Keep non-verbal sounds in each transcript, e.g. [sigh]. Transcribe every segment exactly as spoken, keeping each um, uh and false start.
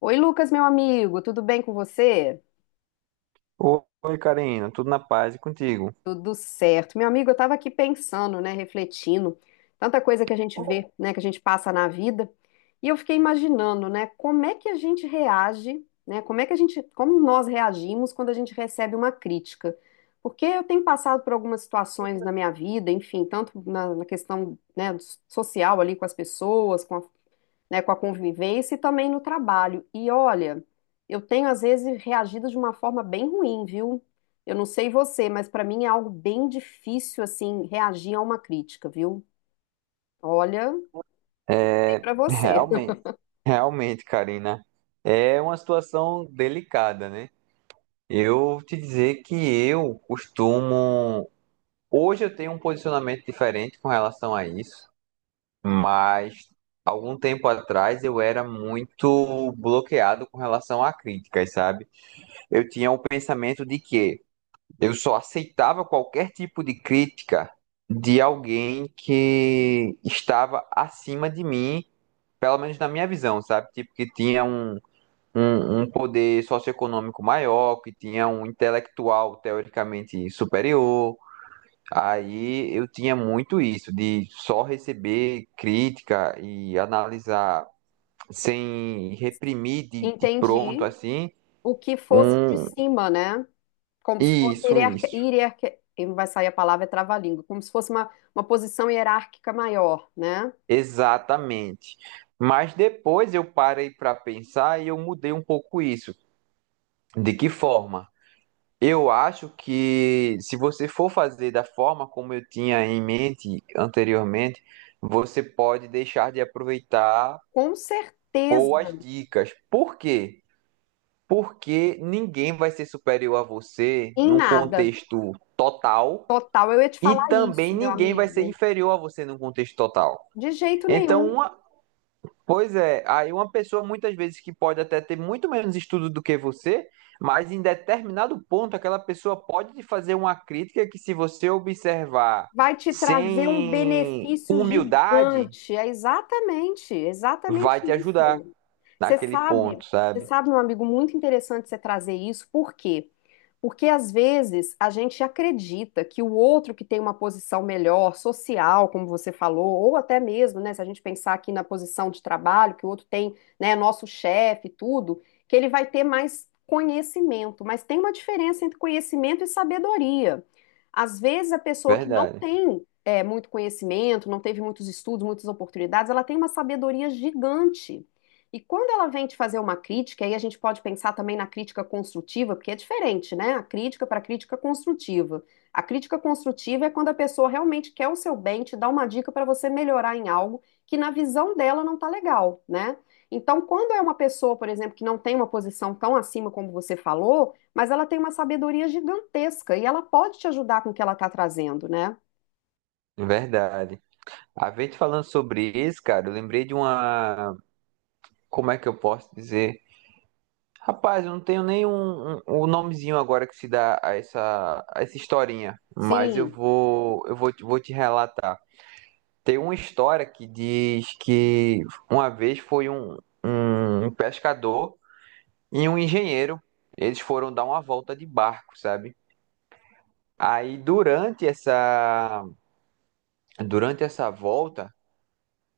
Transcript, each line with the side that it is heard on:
left: Oi, Lucas, meu amigo, tudo bem com você?
right: Oi, Karina, tudo na paz e contigo?
left: Tudo certo. Meu amigo, eu estava aqui pensando, né, refletindo, tanta coisa que a gente vê, né, que a gente passa na vida, e eu fiquei imaginando, né, como é que a gente reage, né, como é que a gente, como nós reagimos quando a gente recebe uma crítica. Porque eu tenho passado por algumas situações na minha vida, enfim, tanto na, na questão, né, social ali com as pessoas, com a né, com a convivência e também no trabalho. E olha, eu tenho às vezes reagido de uma forma bem ruim, viu? Eu não sei você, mas para mim é algo bem difícil assim reagir a uma crítica, viu? Olha, sei
right: É,
left: para você.
right: realmente,
left: [laughs]
right: realmente, Karina, é uma situação delicada, né? Eu te dizer que eu costumo. Hoje eu tenho um posicionamento diferente com relação a isso, mas algum tempo atrás eu era muito bloqueado com relação a críticas, sabe? Eu tinha o pensamento de que eu só aceitava qualquer tipo de crítica de alguém que estava acima de mim, pelo menos na minha visão, sabe? Tipo, que tinha um, um, um poder socioeconômico maior, que tinha um intelectual teoricamente superior. Aí eu tinha muito isso, de só receber crítica e analisar sem reprimir de, de
left: Entendi
right: pronto assim.
left: o que fosse de
right: Um,
left: cima, né? Como se fosse
right: isso,
left: hierarquia,
right: isso.
left: hierarquia, e não vai sair a palavra é trava-língua, como se fosse uma, uma posição hierárquica maior, né?
right: Exatamente. Mas depois eu parei para pensar e eu mudei um pouco isso. De que forma? Eu acho que se você for fazer da forma como eu tinha em mente anteriormente, você pode deixar de aproveitar
left: Com certeza,
right: boas dicas. Por quê? Porque ninguém vai ser superior a você
left: em
right: num
left: nada,
right: contexto total,
left: total. Eu ia te
right: e
left: falar
right: também
left: isso, meu
right: ninguém vai ser
left: amigo.
right: inferior a você num contexto total.
left: De jeito
right: Então,
left: nenhum.
right: uma- pois é, aí uma pessoa muitas vezes que pode até ter muito menos estudo do que você, mas em determinado ponto aquela pessoa pode te fazer uma crítica que, se você observar
left: Vai te trazer um
right: sem
left: benefício
right: humildade,
left: gigante. É exatamente, exatamente
right: vai te ajudar
left: isso. Você
right: naquele
left: sabe,
right: ponto,
left: você
right: sabe?
left: sabe, meu amigo, muito interessante você trazer isso, porque porque às vezes a gente acredita que o outro que tem uma posição melhor, social, como você falou, ou até mesmo, né, se a gente pensar aqui na posição de trabalho, que o outro tem, né, nosso chefe e tudo, que ele vai ter mais conhecimento. Mas tem uma diferença entre conhecimento e sabedoria. Às vezes a pessoa que não
right: Verdade,
left: tem é, muito conhecimento, não teve muitos estudos, muitas oportunidades, ela tem uma sabedoria gigante. E quando ela vem te fazer uma crítica, aí a gente pode pensar também na crítica construtiva, porque é diferente, né? A crítica para a crítica construtiva. A crítica construtiva é quando a pessoa realmente quer o seu bem, te dá uma dica para você melhorar em algo que na visão dela não tá legal, né? Então, quando é uma pessoa, por exemplo, que não tem uma posição tão acima como você falou, mas ela tem uma sabedoria gigantesca e ela pode te ajudar com o que ela tá trazendo, né?
right: verdade. A gente falando sobre isso, cara, eu lembrei de uma, como é que eu posso dizer? Rapaz, eu não tenho nem um, um o nomezinho agora que se dá a essa, a essa historinha, mas eu
left: Sim.
right: vou, eu vou, te- vou te relatar. Tem uma história que diz que uma vez foi um, um pescador e um engenheiro, eles foram dar uma volta de barco, sabe? Aí durante essa, durante essa volta,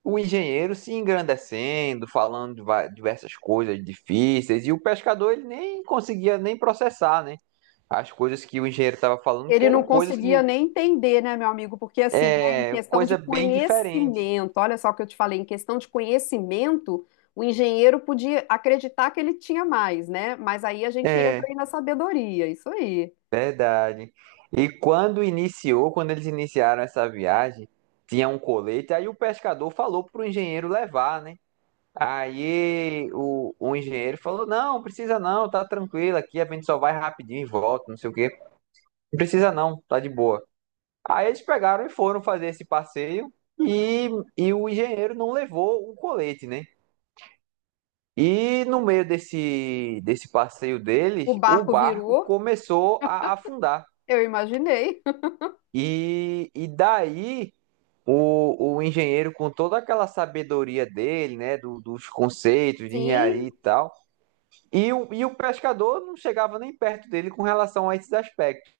right: o engenheiro se engrandecendo, falando de va- diversas coisas difíceis, e o pescador ele nem conseguia nem processar, né? As coisas que o engenheiro estava falando, que
left: Ele não
right: eram coisas
left: conseguia
right: de
left: nem entender, né, meu amigo? Porque, assim, né, em
right: é,
left: questão de
right: coisa bem diferente.
left: conhecimento, olha só o que eu te falei, em questão de conhecimento, o engenheiro podia acreditar que ele tinha mais, né? Mas aí a gente entra
right: É,
left: aí na sabedoria, isso aí.
right: verdade. E quando iniciou, quando eles iniciaram essa viagem, tinha um colete, aí o pescador falou pro engenheiro levar, né? Aí o, o engenheiro falou: "Não, precisa não, tá tranquilo aqui, a gente só vai rapidinho e volta, não sei o quê. Não precisa não, tá de boa." Aí eles pegaram e foram fazer esse passeio e, e o engenheiro não levou o colete, né? E no meio desse, desse passeio deles,
left: O
right: o
left: barco
right: barco
left: virou,
right: começou a afundar.
left: eu imaginei.
right: E, e daí o, o engenheiro, com toda aquela sabedoria dele, né, do- dos
left: [laughs]
right: conceitos de engenharia e
left: Sim,
right: tal, e o, e o pescador não chegava nem perto dele com relação a esses aspectos.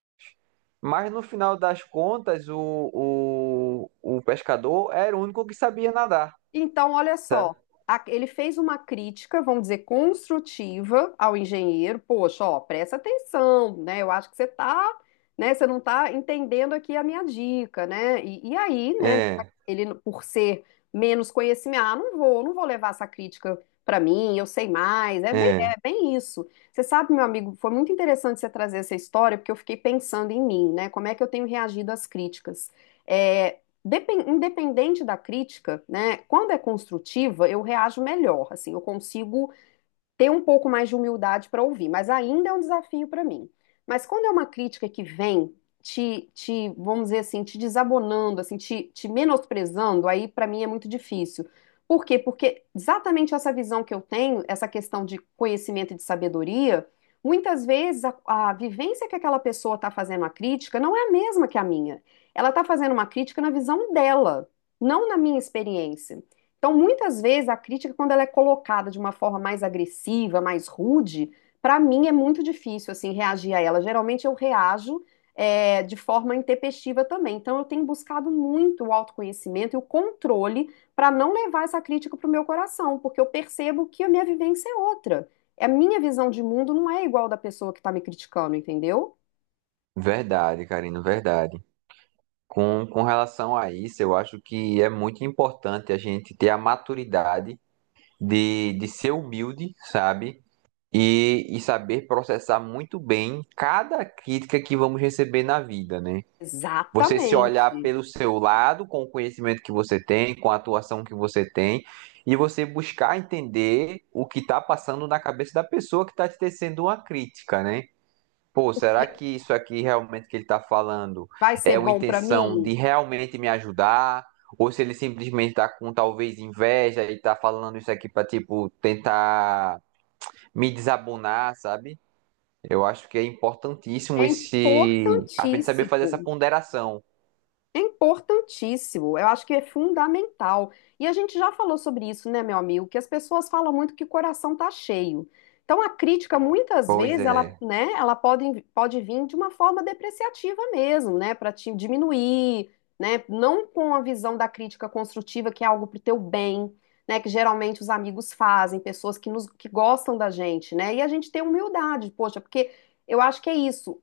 right: Mas no final das contas, o, o, o pescador era o único que sabia nadar,
left: então, olha
right: sabe?
left: só, a- ele fez uma crítica, vamos dizer, construtiva ao engenheiro. Poxa, ó, presta atenção, né? Eu acho que você tá, né? Você não tá entendendo aqui a minha dica, né? E, e aí, né?
right: É,
left: Ele, por ser menos conhecimento, ah, não vou, não vou levar essa crítica para mim, eu sei mais. É bem, é
right: é,
left: bem isso. Você sabe, meu amigo, foi muito interessante você trazer essa história, porque eu fiquei pensando em mim, né? Como é que eu tenho reagido às críticas? É, depen- independente da crítica, né, quando é construtiva, eu reajo melhor, assim, eu consigo ter um pouco mais de humildade para ouvir, mas ainda é um desafio para mim. Mas quando é uma crítica que vem te, te, vamos dizer assim, te, desabonando, assim, te, te menosprezando, aí para mim é muito difícil. Por quê? Porque exatamente essa visão que eu tenho, essa questão de conhecimento e de sabedoria, muitas vezes a, a vivência que aquela pessoa está fazendo a crítica não é a mesma que a minha. Ela está fazendo uma crítica na visão dela, não na minha experiência. Então, muitas vezes a crítica, quando ela é colocada de uma forma mais agressiva, mais rude, para mim é muito difícil assim reagir a ela. Geralmente eu reajo é, de forma intempestiva também. Então, eu tenho buscado muito o autoconhecimento e o controle para não levar essa crítica para o meu coração, porque eu percebo que a minha vivência é outra. A minha visão de mundo não é igual da pessoa que está me criticando, entendeu?
right: verdade, Karina, verdade. Com, com relação a isso, eu acho que é muito importante a gente ter a maturidade de, de ser humilde, sabe? E, e saber processar muito bem cada crítica que vamos receber na vida, né? Você se olhar
left: Exatamente.
right: pelo seu lado, com o conhecimento que você tem, com a atuação que você tem, e você buscar entender o que está passando na cabeça da pessoa que está te tecendo uma crítica, né? Pô, será
left: Porque
right: que isso aqui realmente que ele está falando
left: vai
right: é
left: ser
right: uma
left: bom para
right: intenção de
left: mim?
right: realmente me ajudar? Ou se ele simplesmente está com talvez inveja e está falando isso aqui para tipo, tentar me desabonar, sabe? Eu acho que é importantíssimo
left: É
right: esse. A gente saber fazer essa
left: importantíssimo.
right: ponderação.
left: É importantíssimo, eu acho que é fundamental. E a gente já falou sobre isso, né, meu amigo? Que as pessoas falam muito que o coração tá cheio. Então a crítica muitas
right: Pois
left: vezes ela,
right: é,
left: né, ela pode, pode vir de uma forma depreciativa mesmo, né, para te diminuir, né, não com a visão da crítica construtiva que é algo pro teu bem, né, que geralmente os amigos fazem, pessoas que nos que gostam da gente, né? E a gente tem humildade, poxa, porque eu acho que é isso.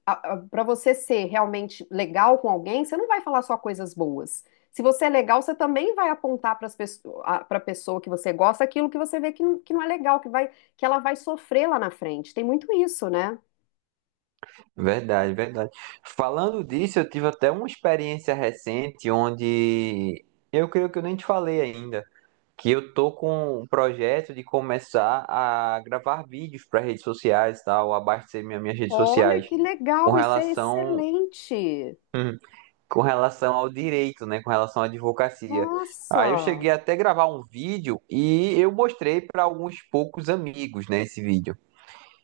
left: Para você ser realmente legal com alguém, você não vai falar só coisas boas. Se você é legal, você também vai apontar para a pessoa que você gosta aquilo que você vê que não, que não é legal, que vai, que ela vai sofrer lá na frente. Tem muito isso, né?
right: verdade, verdade. Falando disso, eu tive até uma experiência recente onde eu creio que eu nem te falei ainda, que eu tô com um projeto de começar a gravar vídeos para redes sociais, e tal, abastecer minha, minhas redes
left: Olha
right: sociais
left: que
right: com
left: legal, isso é
right: relação
left: excelente.
right: com relação ao direito, né, com relação à advocacia. Aí eu cheguei
left: Nossa!
right: até a gravar um vídeo e eu mostrei para alguns poucos amigos, né, esse vídeo.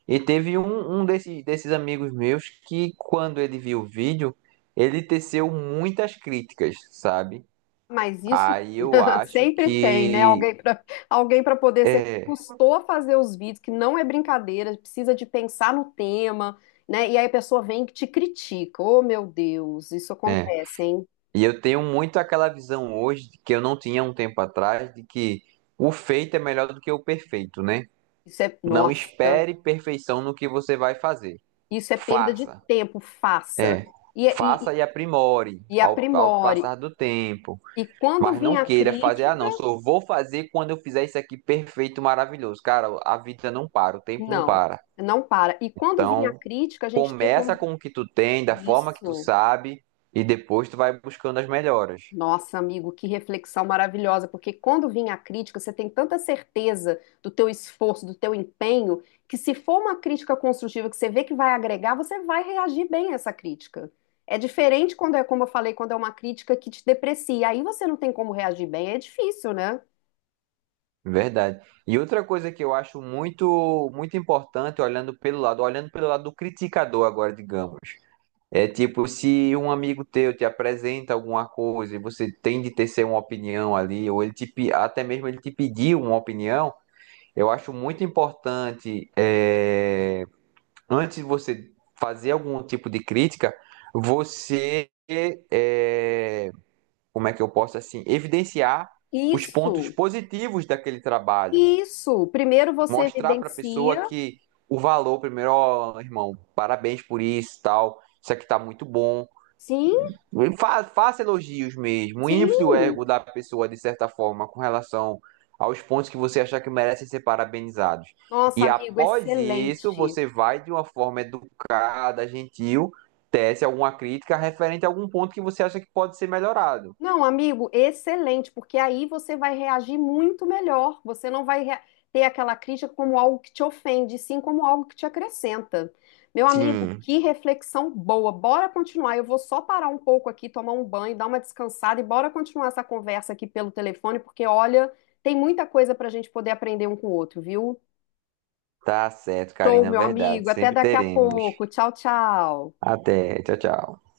right: E teve um, um desses, desses amigos meus que, quando ele viu o vídeo, ele teceu muitas críticas, sabe?
left: Mas isso
right: Aí eu
left: [laughs]
right: acho
left: sempre tem, né?
right: que.
left: Alguém para alguém para poder ser
right: É,
left: custou a fazer os vídeos, que não é brincadeira, precisa de pensar no tema, né? E aí a pessoa vem e te critica. Oh, meu Deus, isso
right: é.
left: acontece, hein?
right: E eu tenho muito aquela visão hoje, de que eu não tinha um tempo atrás, de que o feito é melhor do que o perfeito, né?
left: Isso é,
right: Não
left: nossa,
right: espere perfeição no que você vai fazer.
left: isso é perda de
right: Faça.
left: tempo, faça.
right: É.
left: E,
right: Faça
left: e,
right: e aprimore
left: e
right: ao, ao
left: aprimore.
right: passar do tempo.
left: E quando
right: Mas não
left: vinha a
right: queira fazer, ah,
left: crítica,
right: não, só vou fazer quando eu fizer isso aqui perfeito, maravilhoso. Cara, a vida não para, o tempo não
left: não,
right: para.
left: não para. E quando vinha a
right: Então,
left: crítica, a gente ter
right: começa
left: como
right: com o que tu tem, da forma que tu
left: isso.
right: sabe, e depois tu vai buscando as melhoras.
left: Nossa, amigo, que reflexão maravilhosa, porque quando vem a crítica, você tem tanta certeza do teu esforço, do teu empenho, que se for uma crítica construtiva que você vê que vai agregar, você vai reagir bem a essa crítica. É diferente quando é, como eu falei, quando é uma crítica que te deprecia, aí você não tem como reagir bem, é difícil, né?
right: Verdade. E outra coisa que eu acho muito muito importante, olhando pelo lado, olhando pelo lado do criticador agora, digamos, é tipo se um amigo teu te apresenta alguma coisa e você tem de tecer uma opinião ali, ou ele te, pe- até mesmo ele te pediu uma opinião, eu acho muito importante é, antes de você fazer algum tipo de crítica, você é, como é que eu posso assim evidenciar os pontos
left: Isso,
right: positivos daquele trabalho,
left: isso. Primeiro você
right: mostrar para a pessoa
left: evidencia,
right: que o valor primeiro, ó, irmão, parabéns por isso, e tal, isso aqui tá muito bom.
left: sim,
right: Fa- faça elogios mesmo, infle o ego
left: sim.
right: da pessoa de certa forma com relação aos pontos que você achar que merecem ser parabenizados.
left: Nossa,
right: E
left: amigo,
right: após isso,
left: excelente.
right: você vai de uma forma educada, gentil, tece alguma crítica referente a algum ponto que você acha que pode ser melhorado.
left: Não, amigo, excelente, porque aí você vai reagir muito melhor. Você não vai rea- ter aquela crítica como algo que te ofende, sim como algo que te acrescenta. Meu amigo,
right: Sim,
left: que reflexão boa. Bora continuar. Eu vou só parar um pouco aqui, tomar um banho, dar uma descansada e bora continuar essa conversa aqui pelo telefone, porque olha, tem muita coisa para a gente poder aprender um com o outro, viu?
right: tá certo,
left: Tá Show,
right: Karina,
left: meu amigo.
right: verdade.
left: Até
right: Sempre
left: daqui a
right: teremos.
left: pouco. Tchau, tchau.
right: Até, tchau, tchau.